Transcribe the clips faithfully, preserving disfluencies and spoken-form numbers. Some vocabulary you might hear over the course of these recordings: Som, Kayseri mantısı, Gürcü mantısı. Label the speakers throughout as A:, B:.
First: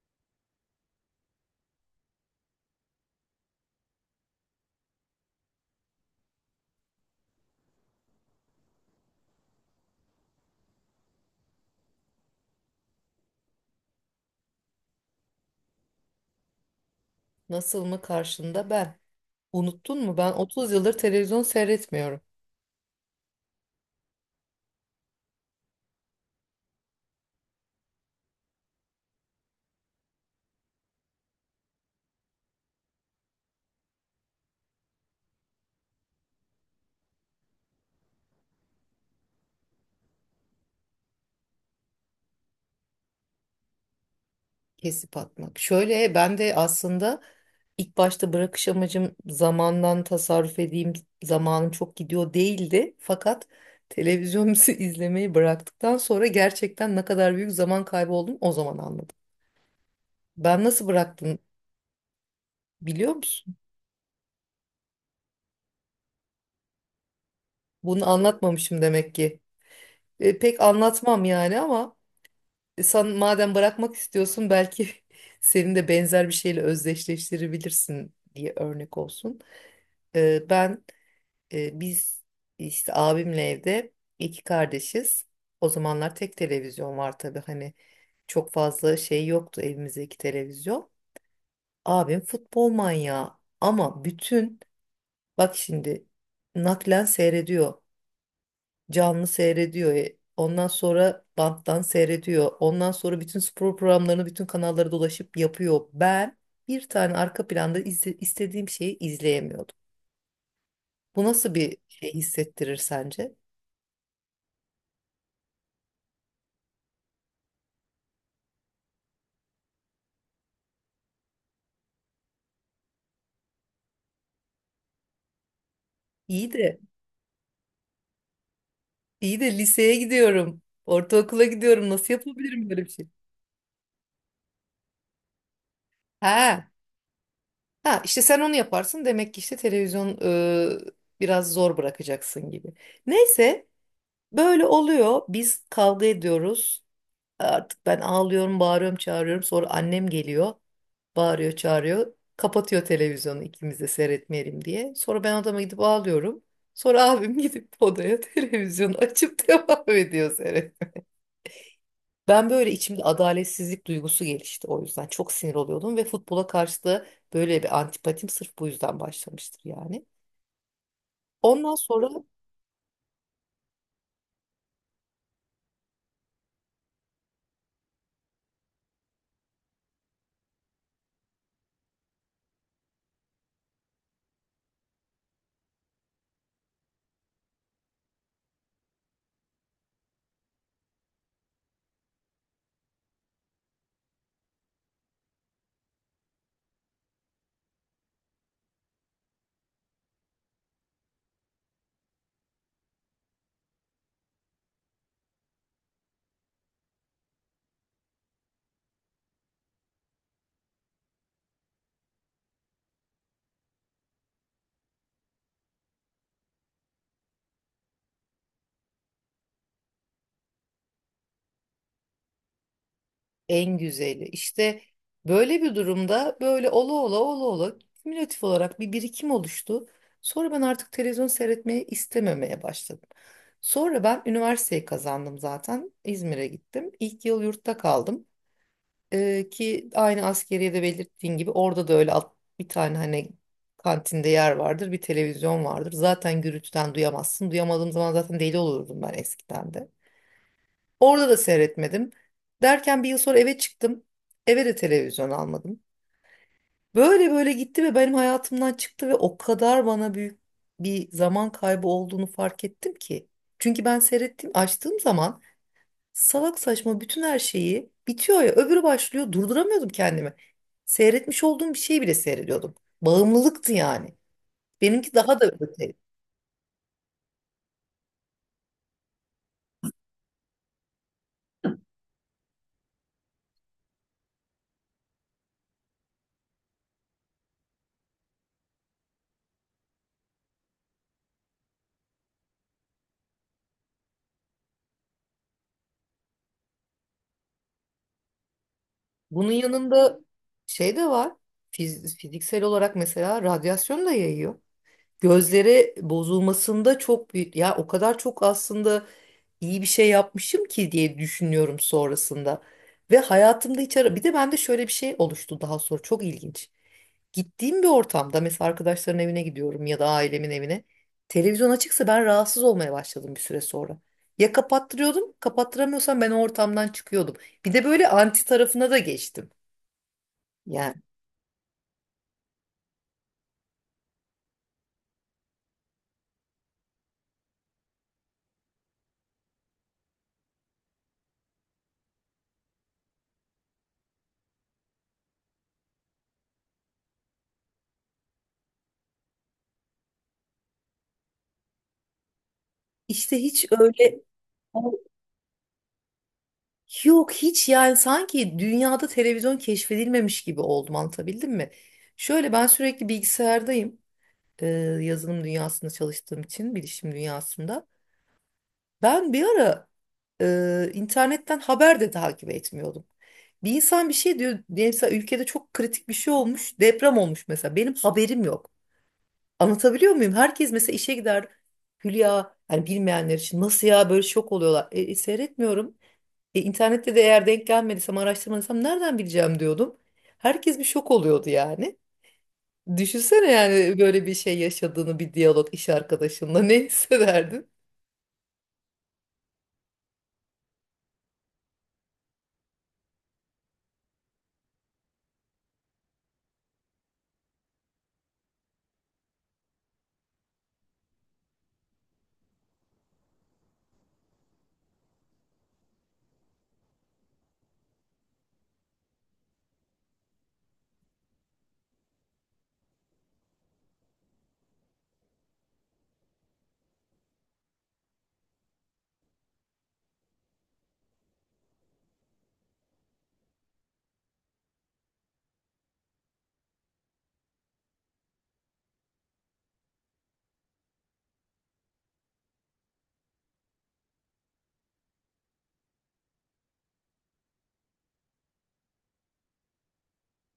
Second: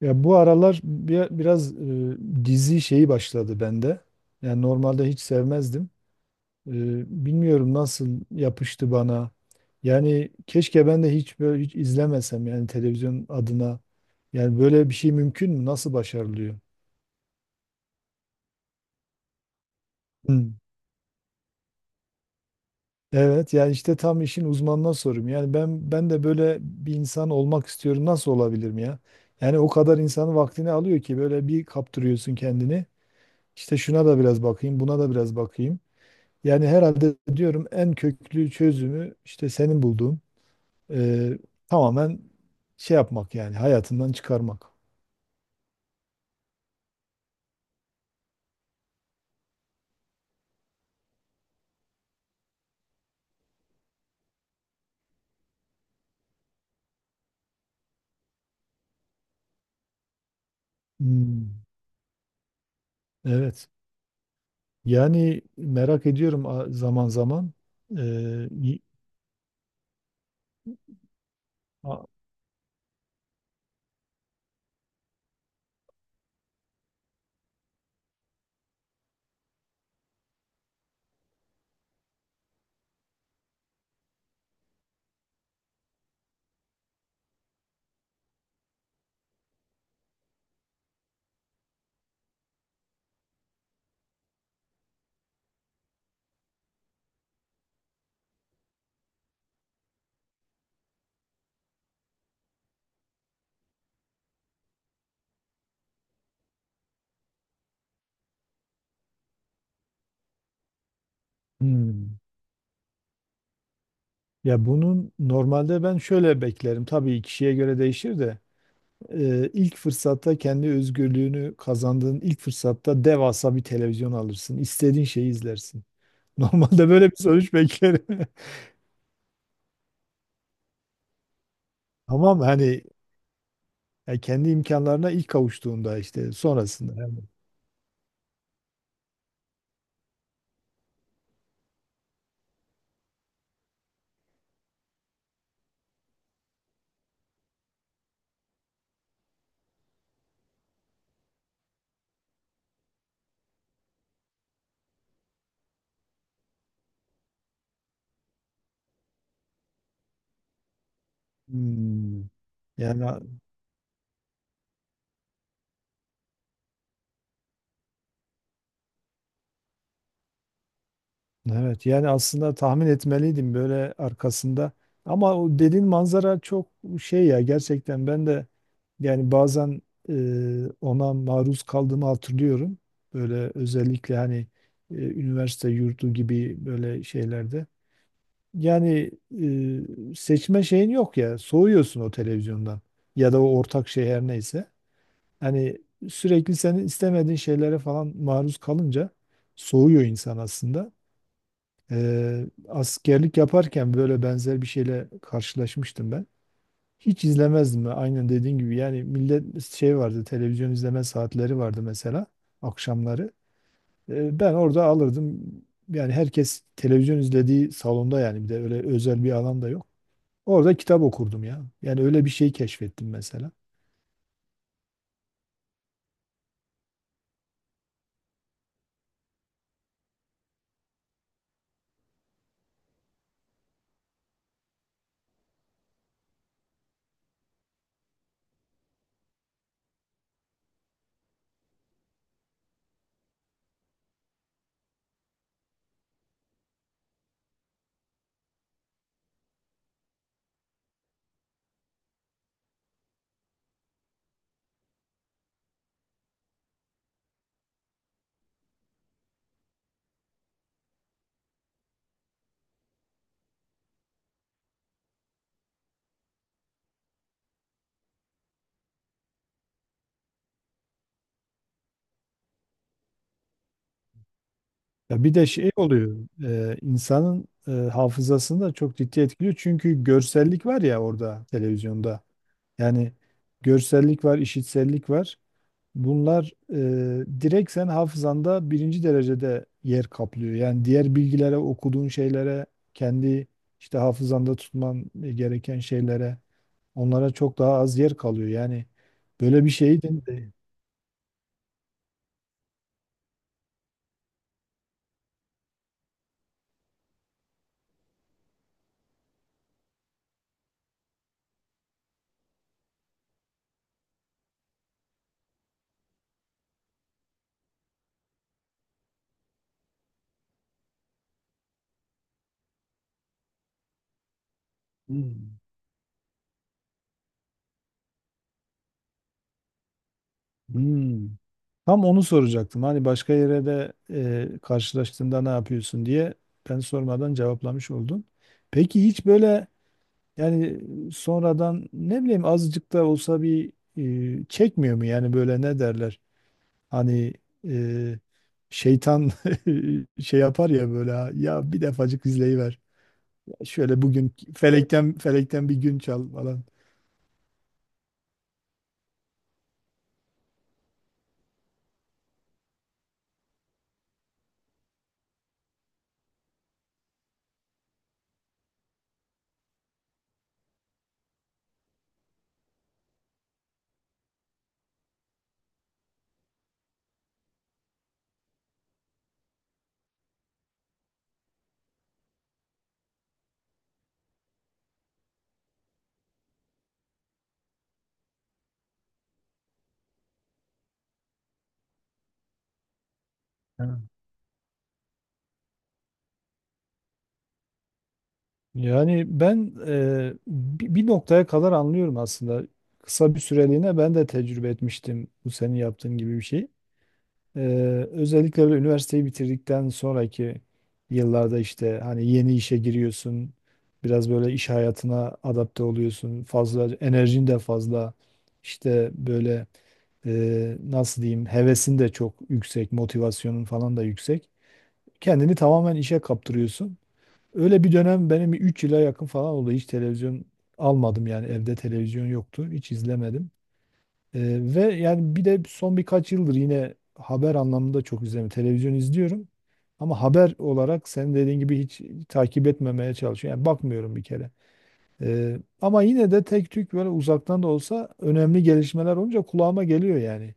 A: Ya bu aralar bir, biraz e, dizi şeyi başladı bende. Yani normalde hiç sevmezdim. E, Bilmiyorum nasıl yapıştı bana. Yani keşke ben de hiç böyle hiç izlemesem yani televizyon adına. Yani böyle bir şey mümkün mü? Nasıl başarılıyor?
B: Nasıl mı karşında ben? Unuttun mu? Ben
A: Hı.
B: otuz yıldır televizyon seyretmiyorum.
A: Evet, yani işte tam işin uzmanına sorum. Yani ben ben de böyle bir insan olmak istiyorum. Nasıl olabilirim ya? Yani o kadar insanın vaktini alıyor ki böyle bir kaptırıyorsun kendini. İşte şuna da biraz bakayım, buna da biraz bakayım. Yani herhalde diyorum en köklü çözümü işte senin bulduğun, eee, tamamen şey yapmak, yani hayatından çıkarmak.
B: Kesip atmak. Şöyle ben de aslında ilk başta bırakış amacım zamandan tasarruf edeyim, zamanım çok gidiyor değildi. Fakat televizyon izlemeyi bıraktıktan sonra gerçekten ne kadar büyük zaman kaybı olduğunu o zaman anladım. Ben nasıl bıraktım
A: Hmm,
B: biliyor musun?
A: evet. Yani merak ediyorum a- zaman zaman.
B: Bunu
A: Eee, y-
B: anlatmamışım demek ki. E, pek anlatmam yani ama
A: a-
B: sen madem bırakmak istiyorsun, belki senin de benzer bir şeyle özdeşleştirebilirsin diye örnek olsun. Ee, ben e, biz işte abimle evde iki kardeşiz. O zamanlar tek televizyon var tabii, hani çok fazla şey yoktu evimizde, iki televizyon. Abim futbol manyağı, ama bütün, bak şimdi, naklen seyrediyor, canlı seyrediyor. E, Ondan sonra banttan seyrediyor. Ondan sonra bütün spor programlarını bütün kanallara dolaşıp yapıyor. Ben bir tane arka planda izle- istediğim şeyi izleyemiyordum. Bu nasıl bir şey
A: hmm.
B: hissettirir sence?
A: Ya bunun normalde ben şöyle beklerim. Tabii kişiye göre değişir de, eee, ilk fırsatta kendi özgürlüğünü kazandığın ilk fırsatta devasa bir televizyon alırsın. İstediğin şeyi izlersin.
B: İyi de
A: Normalde böyle bir sonuç beklerim.
B: iyi de liseye gidiyorum, ortaokula gidiyorum. Nasıl
A: Tamam,
B: yapabilirim böyle
A: hani.
B: bir şey?
A: Yani kendi imkanlarına ilk kavuştuğunda işte
B: Ha,
A: sonrasında. Yani,
B: ha işte sen onu yaparsın demek ki, işte televizyon e, biraz zor bırakacaksın gibi. Neyse, böyle oluyor. Biz kavga ediyoruz. Artık ben ağlıyorum, bağırıyorum, çağırıyorum. Sonra annem geliyor, bağırıyor, çağırıyor. Kapatıyor televizyonu ikimiz de seyretmeyelim diye. Sonra ben odama gidip ağlıyorum. Sonra abim gidip odaya televizyonu açıp devam ediyor seyretmeye.
A: hmm.
B: Ben böyle içimde
A: Yani a-
B: adaletsizlik duygusu gelişti o yüzden. Çok sinir oluyordum ve futbola karşı da böyle bir antipatim sırf bu yüzden başlamıştır yani. Ondan
A: evet,
B: sonra
A: yani aslında tahmin etmeliydim böyle arkasında. Ama o dediğin manzara çok şey ya, gerçekten ben de yani bazen e, ona maruz kaldığımı hatırlıyorum. Böyle özellikle hani e, üniversite yurdu gibi böyle şeylerde. Yani e, seçme şeyin yok ya, soğuyorsun o televizyondan ya da o ortak şey her neyse. Yani sürekli senin istemediğin şeylere falan maruz kalınca soğuyor insan aslında. Ee, askerlik yaparken böyle benzer bir şeyle karşılaşmıştım ben. Hiç izlemezdim ben. Aynen dediğin gibi yani, millet şey vardı, televizyon izleme saatleri vardı mesela akşamları. Ee, ben orada alırdım, yani herkes televizyon izlediği salonda, yani bir de öyle özel bir alan da yok. Orada kitap okurdum ya. Yani öyle bir şey keşfettim mesela.
B: en güzeli. İşte böyle bir durumda böyle ola ola ola ola kümülatif olarak bir birikim oluştu. Sonra ben artık televizyon seyretmeyi istememeye başladım. Sonra ben üniversiteyi kazandım zaten. İzmir'e gittim. İlk yıl yurtta kaldım. Ee, ki aynı askeriyede belirttiğin gibi orada da öyle alt- bir tane hani kantinde yer vardır, bir televizyon vardır. Zaten gürültüden duyamazsın. Duyamadığım zaman zaten deli olurdum ben eskiden de. Orada da seyretmedim. Derken bir yıl sonra eve çıktım. Eve de televizyon almadım. Böyle böyle gitti ve benim hayatımdan çıktı ve o kadar bana büyük bir zaman kaybı olduğunu fark ettim ki. Çünkü ben seyrettiğim, açtığım zaman salak saçma bütün, her şeyi bitiyor ya öbürü başlıyor, durduramıyordum kendimi. Seyretmiş olduğum bir şeyi bile seyrediyordum. Bağımlılıktı yani. Benimki
A: Ya bir
B: daha da
A: de şey
B: öteydi.
A: oluyor, e, insanın e, hafızasını da çok ciddi etkiliyor. Çünkü görsellik var ya orada, televizyonda. Yani görsellik var, işitsellik var. Bunlar e, direkt sen hafızanda birinci derecede yer kaplıyor. Yani diğer bilgilere, okuduğun şeylere, kendi işte hafızanda tutman gereken şeylere, onlara çok daha az yer kalıyor. Yani
B: Bunun
A: böyle bir şey
B: yanında
A: de de-
B: şey de var. Fiz- fiziksel olarak mesela radyasyon da yayıyor. Gözleri bozulmasında çok büyük, ya o kadar çok aslında iyi bir şey yapmışım ki diye düşünüyorum sonrasında. Ve hayatımda hiç ara, bir de bende şöyle bir şey oluştu daha sonra, çok ilginç. Gittiğim bir ortamda mesela arkadaşların evine gidiyorum ya da ailemin evine, televizyon açıksa ben rahatsız olmaya başladım bir süre sonra. Ya kapattırıyordum,
A: hmm.
B: kapattıramıyorsam ben o ortamdan çıkıyordum. Bir de böyle anti tarafına da geçtim. Yani
A: Hmm. Tam onu soracaktım. Hani başka yere de e, karşılaştığında ne yapıyorsun diye, ben sormadan cevaplamış oldun. Peki hiç böyle, yani sonradan ne bileyim azıcık da olsa bir e, çekmiyor mu yani, böyle ne derler? Hani e, şeytan şey yapar ya, böyle "Ha, ya bir defacık izleyiver.
B: işte hiç
A: Şöyle
B: öyle
A: bugün felekten felekten bir gün çal" falan.
B: yok hiç, yani sanki dünyada televizyon keşfedilmemiş gibi oldum, anlatabildim mi? Şöyle, ben sürekli bilgisayardayım, e, yazılım dünyasında çalıştığım için, bilişim dünyasında. Ben bir ara e, internetten haber de takip etmiyordum. Bir insan bir şey diyor diyelim, mesela ülkede çok kritik bir şey olmuş, deprem olmuş mesela, benim haberim yok. Anlatabiliyor muyum? Herkes mesela işe gider Hülya, yani bilmeyenler için nasıl, ya böyle şok oluyorlar. E, e, seyretmiyorum. E, internette de eğer denk gelmediysem, araştırmadıysam nereden bileceğim diyordum. Herkes bir şok oluyordu yani. Düşünsene
A: Ha.
B: yani böyle bir şey yaşadığını, bir diyalog iş arkadaşınla ne hissederdin?
A: Yani ben e, bi- bir noktaya kadar anlıyorum aslında. Kısa bir süreliğine ben de tecrübe etmiştim bu senin yaptığın gibi bir şey. E, Özellikle böyle üniversiteyi bitirdikten sonraki yıllarda, işte hani yeni işe giriyorsun. Biraz böyle iş hayatına adapte oluyorsun. Fazla enerjin de fazla. İşte böyle, e, nasıl diyeyim, hevesin de çok yüksek, motivasyonun falan da yüksek. Kendini tamamen işe kaptırıyorsun. Öyle bir dönem benim üç yıla yakın falan oldu. Hiç televizyon almadım, yani evde televizyon yoktu. Hiç izlemedim. Ee, ve yani bir de son birkaç yıldır yine haber anlamında çok izlemiyorum. Televizyon izliyorum. Ama haber olarak senin dediğin gibi hiç takip etmemeye çalışıyorum. Yani bakmıyorum bir kere. Ee, ama yine de tek tük böyle uzaktan da olsa önemli gelişmeler olunca kulağıma geliyor yani.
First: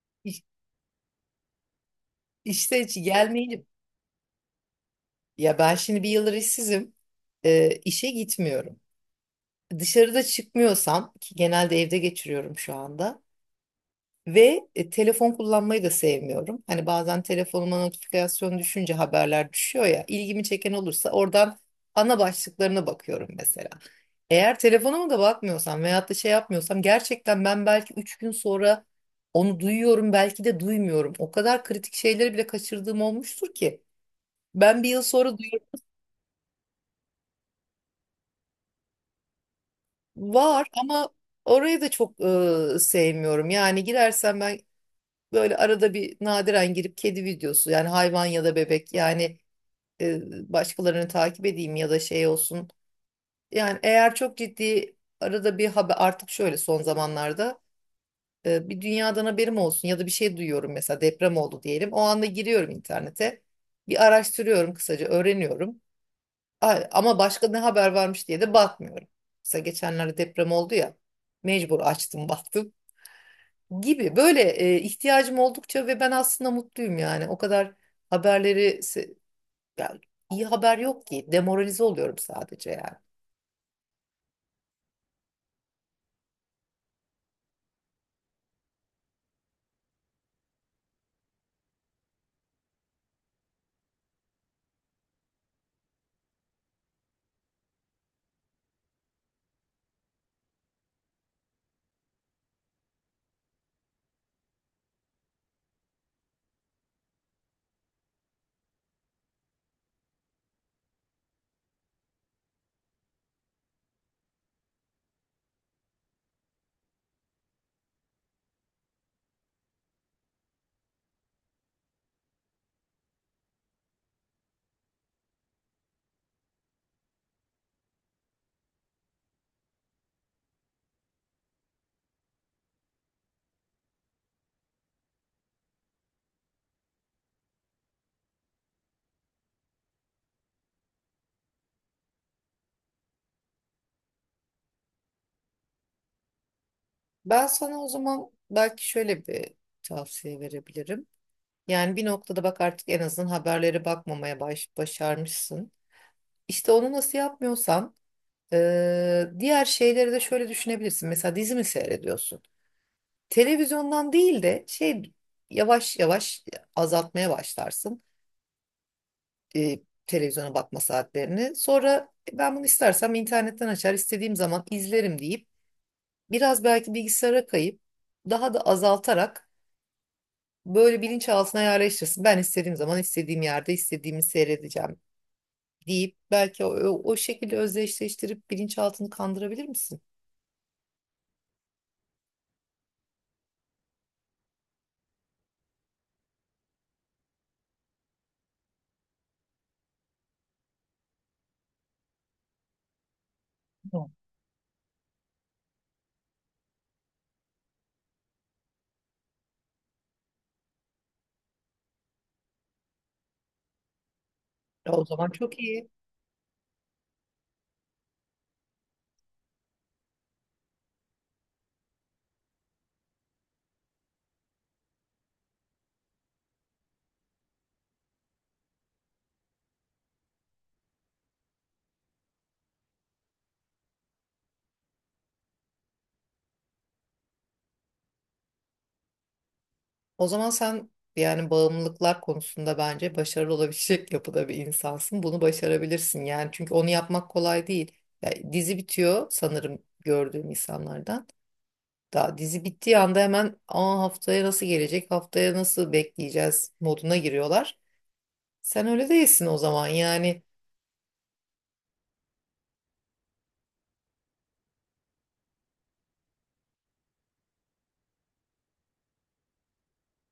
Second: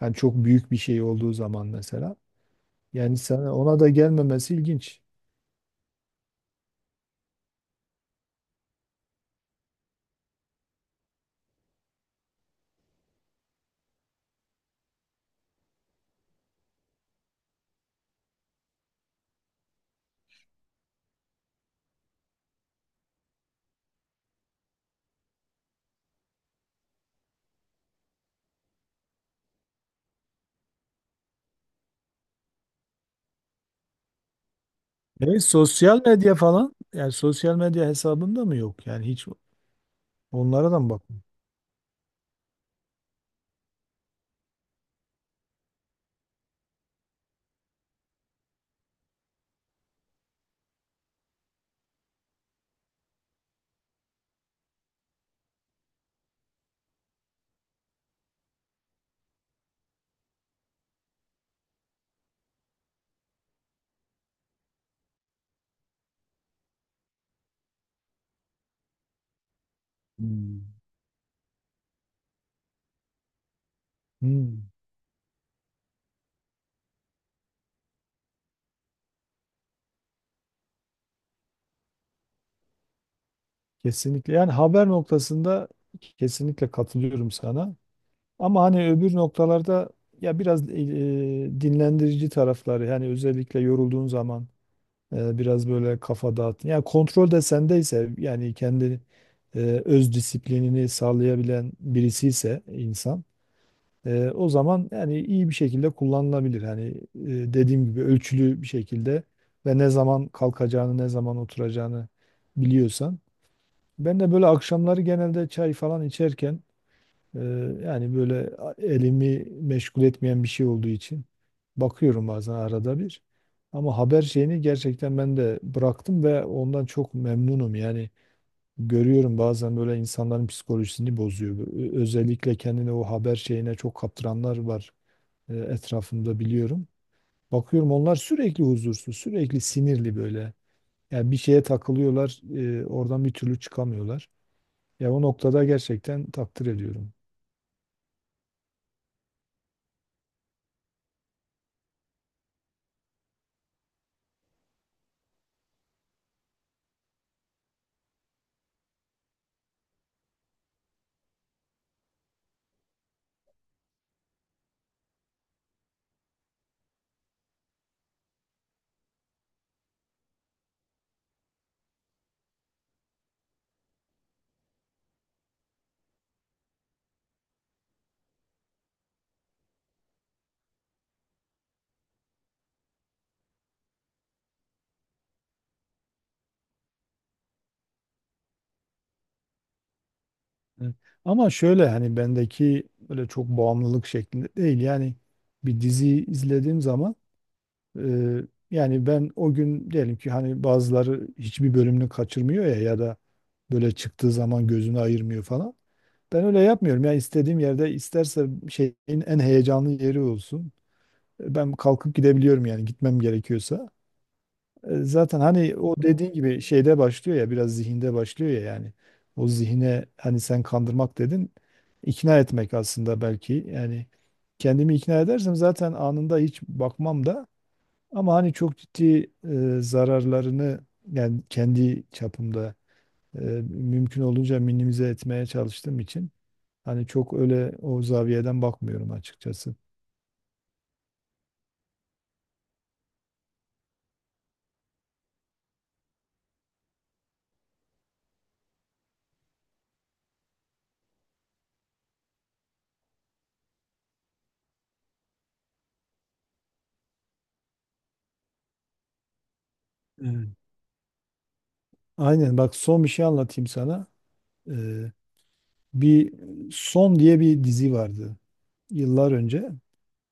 A: Yani çok
B: İş-
A: büyük bir şey olduğu zaman mesela.
B: İşte hiç
A: Yani sana
B: gelmeyince,
A: ona da gelmemesi ilginç.
B: ya ben şimdi bir yıldır işsizim. E, işe gitmiyorum. Dışarıda çıkmıyorsam, ki genelde evde geçiriyorum şu anda. Ve e, telefon kullanmayı da sevmiyorum. Hani bazen telefonuma notifikasyon düşünce haberler düşüyor ya, ilgimi çeken olursa oradan ana başlıklarına bakıyorum mesela. Eğer telefonuma da bakmıyorsam veyahut da şey yapmıyorsam, gerçekten ben belki üç gün sonra onu duyuyorum, belki de duymuyorum. O kadar kritik şeyleri bile kaçırdığım olmuştur ki, ben bir yıl sonra
A: Evet,
B: duyuyorum.
A: sosyal medya falan, yani sosyal medya hesabında mı yok? Yani hiç
B: Var
A: onlara da mı
B: ama
A: bakmıyor?
B: orayı da çok e, sevmiyorum. Yani girersem ben böyle arada bir nadiren girip kedi videosu, yani hayvan ya da bebek, yani e, başkalarını takip edeyim ya da şey olsun. Yani eğer çok ciddi arada bir haber, artık şöyle son zamanlarda e, bir dünyadan haberim olsun ya da bir şey duyuyorum mesela, deprem oldu diyelim, o anda giriyorum internete. Bir araştırıyorum, kısaca öğreniyorum. A- Ama başka ne haber varmış diye de bakmıyorum. Mesela geçenlerde deprem
A: Hmm.
B: oldu ya, mecbur açtım baktım, gibi böyle
A: Hmm,
B: e, ihtiyacım oldukça. Ve ben aslında mutluyum, yani o kadar haberleri se- ya, iyi haber yok ki. Demoralize oluyorum sadece yani.
A: kesinlikle. Yani haber noktasında kesinlikle katılıyorum sana. Ama hani öbür noktalarda ya biraz e, dinlendirici tarafları, yani özellikle yorulduğun zaman e, biraz böyle kafa dağıt. Yani kontrol de sendeyse, yani kendi e, öz disiplinini sağlayabilen birisiyse insan, Ee, o zaman yani iyi bir şekilde kullanılabilir. Hani e, dediğim gibi ölçülü bir şekilde ve ne zaman kalkacağını, ne zaman oturacağını biliyorsan. Ben de böyle akşamları genelde çay falan içerken e, yani böyle elimi meşgul etmeyen bir şey olduğu için bakıyorum bazen arada bir. Ama haber şeyini gerçekten ben de bıraktım ve ondan çok memnunum. Yani görüyorum bazen böyle insanların psikolojisini bozuyor. Ö- Özellikle kendini o haber şeyine çok kaptıranlar var e, etrafımda, biliyorum. Bakıyorum, onlar sürekli huzursuz, sürekli sinirli böyle. Yani bir şeye takılıyorlar, e, oradan bir türlü çıkamıyorlar. Ya o noktada gerçekten takdir ediyorum.
B: Ben sana o zaman belki şöyle bir tavsiye verebilirim. Yani bir noktada bak, artık en azından haberlere bakmamaya baş, başarmışsın. İşte onu nasıl yapmıyorsan, eee, diğer şeyleri de şöyle düşünebilirsin. Mesela dizi mi seyrediyorsun? Televizyondan değil de şey, yavaş yavaş azaltmaya başlarsın e, televizyona bakma saatlerini. Sonra, "E, ben bunu istersem internetten açar, istediğim zaman izlerim" deyip biraz belki bilgisayara kayıp, daha da azaltarak böyle bilinçaltına yerleştirsin. "Ben istediğim zaman istediğim yerde istediğimi seyredeceğim" deyip belki o, o, o şekilde özdeşleştirip bilinçaltını kandırabilir misin?
A: Evet. Ama şöyle hani bendeki böyle çok bağımlılık şeklinde değil. Yani bir dizi izlediğim zaman, e, yani ben o gün diyelim ki, hani bazıları hiçbir bölümünü kaçırmıyor ya, ya da böyle
B: Yok.
A: çıktığı zaman gözünü ayırmıyor falan. Ben öyle yapmıyorum. Yani istediğim yerde, isterse şeyin en heyecanlı yeri olsun. Ben kalkıp gidebiliyorum yani, gitmem gerekiyorsa.
B: Ya
A: E,
B: o zaman
A: Zaten
B: çok
A: hani
B: iyi.
A: o dediğin gibi şeyde başlıyor ya, biraz zihinde başlıyor ya yani. O zihine, hani sen kandırmak dedin, ikna etmek aslında belki, yani kendimi ikna edersem zaten anında hiç bakmam da, ama hani çok ciddi e, zararlarını yani kendi çapımda e, mümkün olunca minimize etmeye çalıştığım için, hani çok öyle o zaviyeden bakmıyorum açıkçası.
B: O zaman sen yani bağımlılıklar konusunda bence başarılı olabilecek yapıda bir insansın. Bunu başarabilirsin yani, çünkü onu yapmak kolay değil. Ya dizi bitiyor sanırım, gördüğüm insanlardan. Daha dizi bittiği anda hemen, "Aa, haftaya nasıl gelecek, haftaya nasıl bekleyeceğiz" moduna giriyorlar. Sen öyle değilsin o zaman yani.
A: Evet. Aynen, bak son bir şey anlatayım sana. Ee, bir Som diye bir dizi vardı yıllar önce.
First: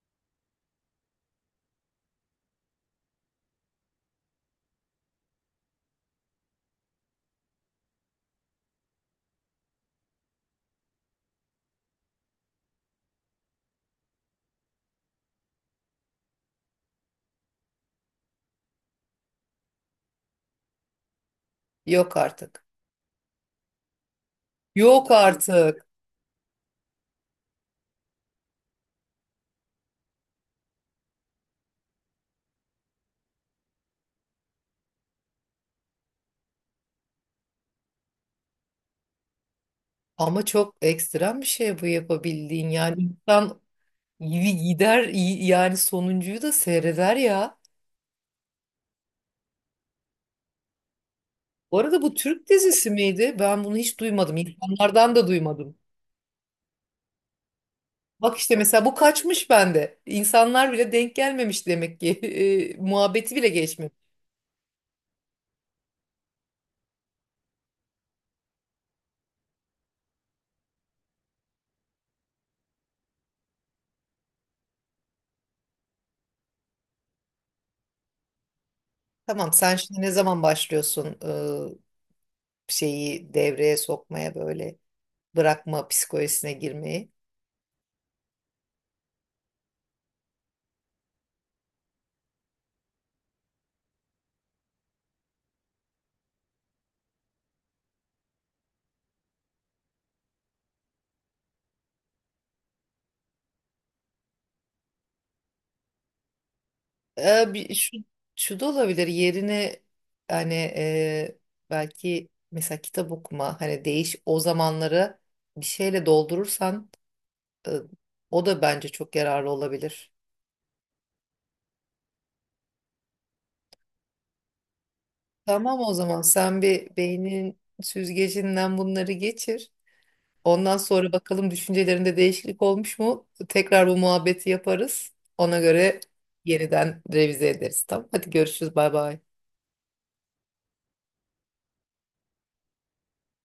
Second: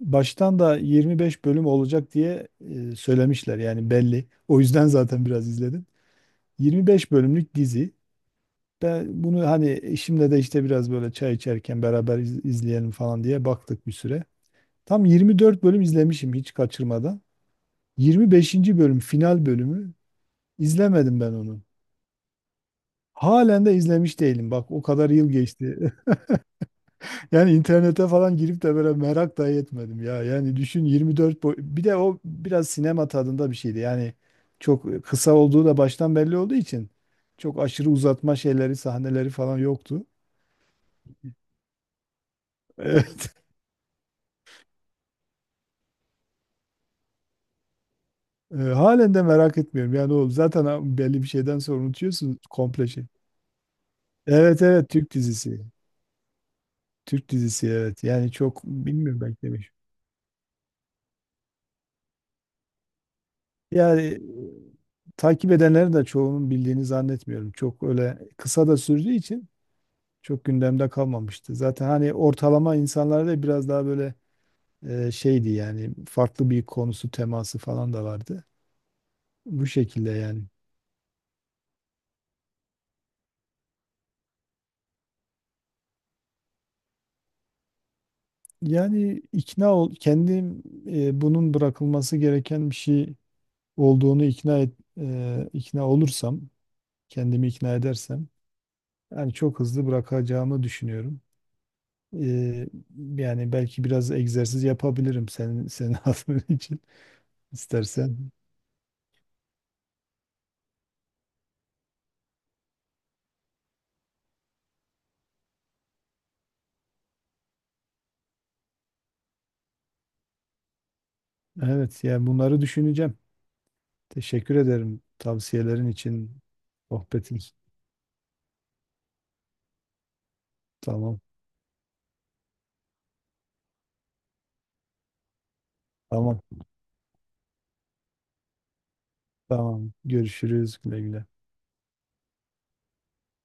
A: Baştan da yirmi beş bölüm olacak diye e, söylemişler, yani belli. O yüzden zaten biraz izledim. yirmi beş bölümlük dizi. Ben bunu hani eşimle de işte biraz böyle çay içerken beraber iz- izleyelim falan diye baktık bir süre. Tam yirmi dört bölüm izlemişim, hiç kaçırmadan. yirmi beşinci bölüm, final bölümü, izlemedim ben onu.
B: Yok artık.
A: Halen de izlemiş değilim. Bak, o
B: Yok
A: kadar yıl
B: artık.
A: geçti. Yani internete falan girip de böyle merak dahi etmedim ya. Yani düşün, yirmi dört boy bir de o biraz sinema tadında bir şeydi. Yani çok kısa olduğu da baştan belli olduğu için çok aşırı uzatma şeyleri, sahneleri falan yoktu.
B: Ama çok ekstrem bir şey bu yapabildiğin, yani
A: Evet.
B: insan gider yani sonuncuyu da seyreder ya.
A: E, halen de merak etmiyorum. Yani o zaten ha- belli bir şeyden
B: Bu
A: sonra
B: arada bu
A: unutuyorsun
B: Türk
A: komple
B: dizisi
A: şey.
B: miydi? Ben bunu hiç duymadım.
A: Evet, evet, Türk
B: İnsanlardan da
A: dizisi.
B: duymadım.
A: Türk dizisi, evet. Yani
B: Bak işte
A: çok
B: mesela bu
A: bilmiyorum belki
B: kaçmış
A: demiş.
B: bende. İnsanlar bile denk gelmemiş demek ki. E, muhabbeti bile geçmemiş.
A: Yani e, takip edenlerin de çoğunun bildiğini zannetmiyorum. Çok öyle kısa da sürdüğü için çok gündemde kalmamıştı. Zaten hani ortalama insanlarda biraz daha böyle e, şeydi, yani farklı bir konusu, teması falan da vardı.
B: Tamam,
A: Bu
B: sen şimdi ne
A: şekilde
B: zaman
A: yani.
B: başlıyorsun e, şeyi devreye sokmaya, böyle bırakma psikolojisine girmeyi?
A: Yani ikna ol, kendim e, bunun bırakılması gereken bir şey olduğunu ikna et, e, ikna olursam, kendimi ikna edersem yani çok hızlı bırakacağımı düşünüyorum. E, yani belki biraz egzersiz yapabilirim senin senin adın için,
B: E, bir, şu,
A: istersen.
B: şu da olabilir yerine, hani e, belki mesela kitap okuma, hani değiş o zamanları bir şeyle doldurursan e, o da bence çok yararlı olabilir.
A: Evet, yani bunları düşüneceğim. Teşekkür ederim
B: Tamam,
A: tavsiyelerin
B: o zaman
A: için.
B: sen bir
A: Sohbetin.
B: beynin süzgecinden bunları geçir. Ondan sonra
A: Tamam.
B: bakalım düşüncelerinde değişiklik olmuş mu? Tekrar bu muhabbeti yaparız. Ona göre
A: Tamam.
B: yeniden revize ederiz. Tamam. Hadi görüşürüz. Bay bay.
A: Tamam. Görüşürüz. Güle güle.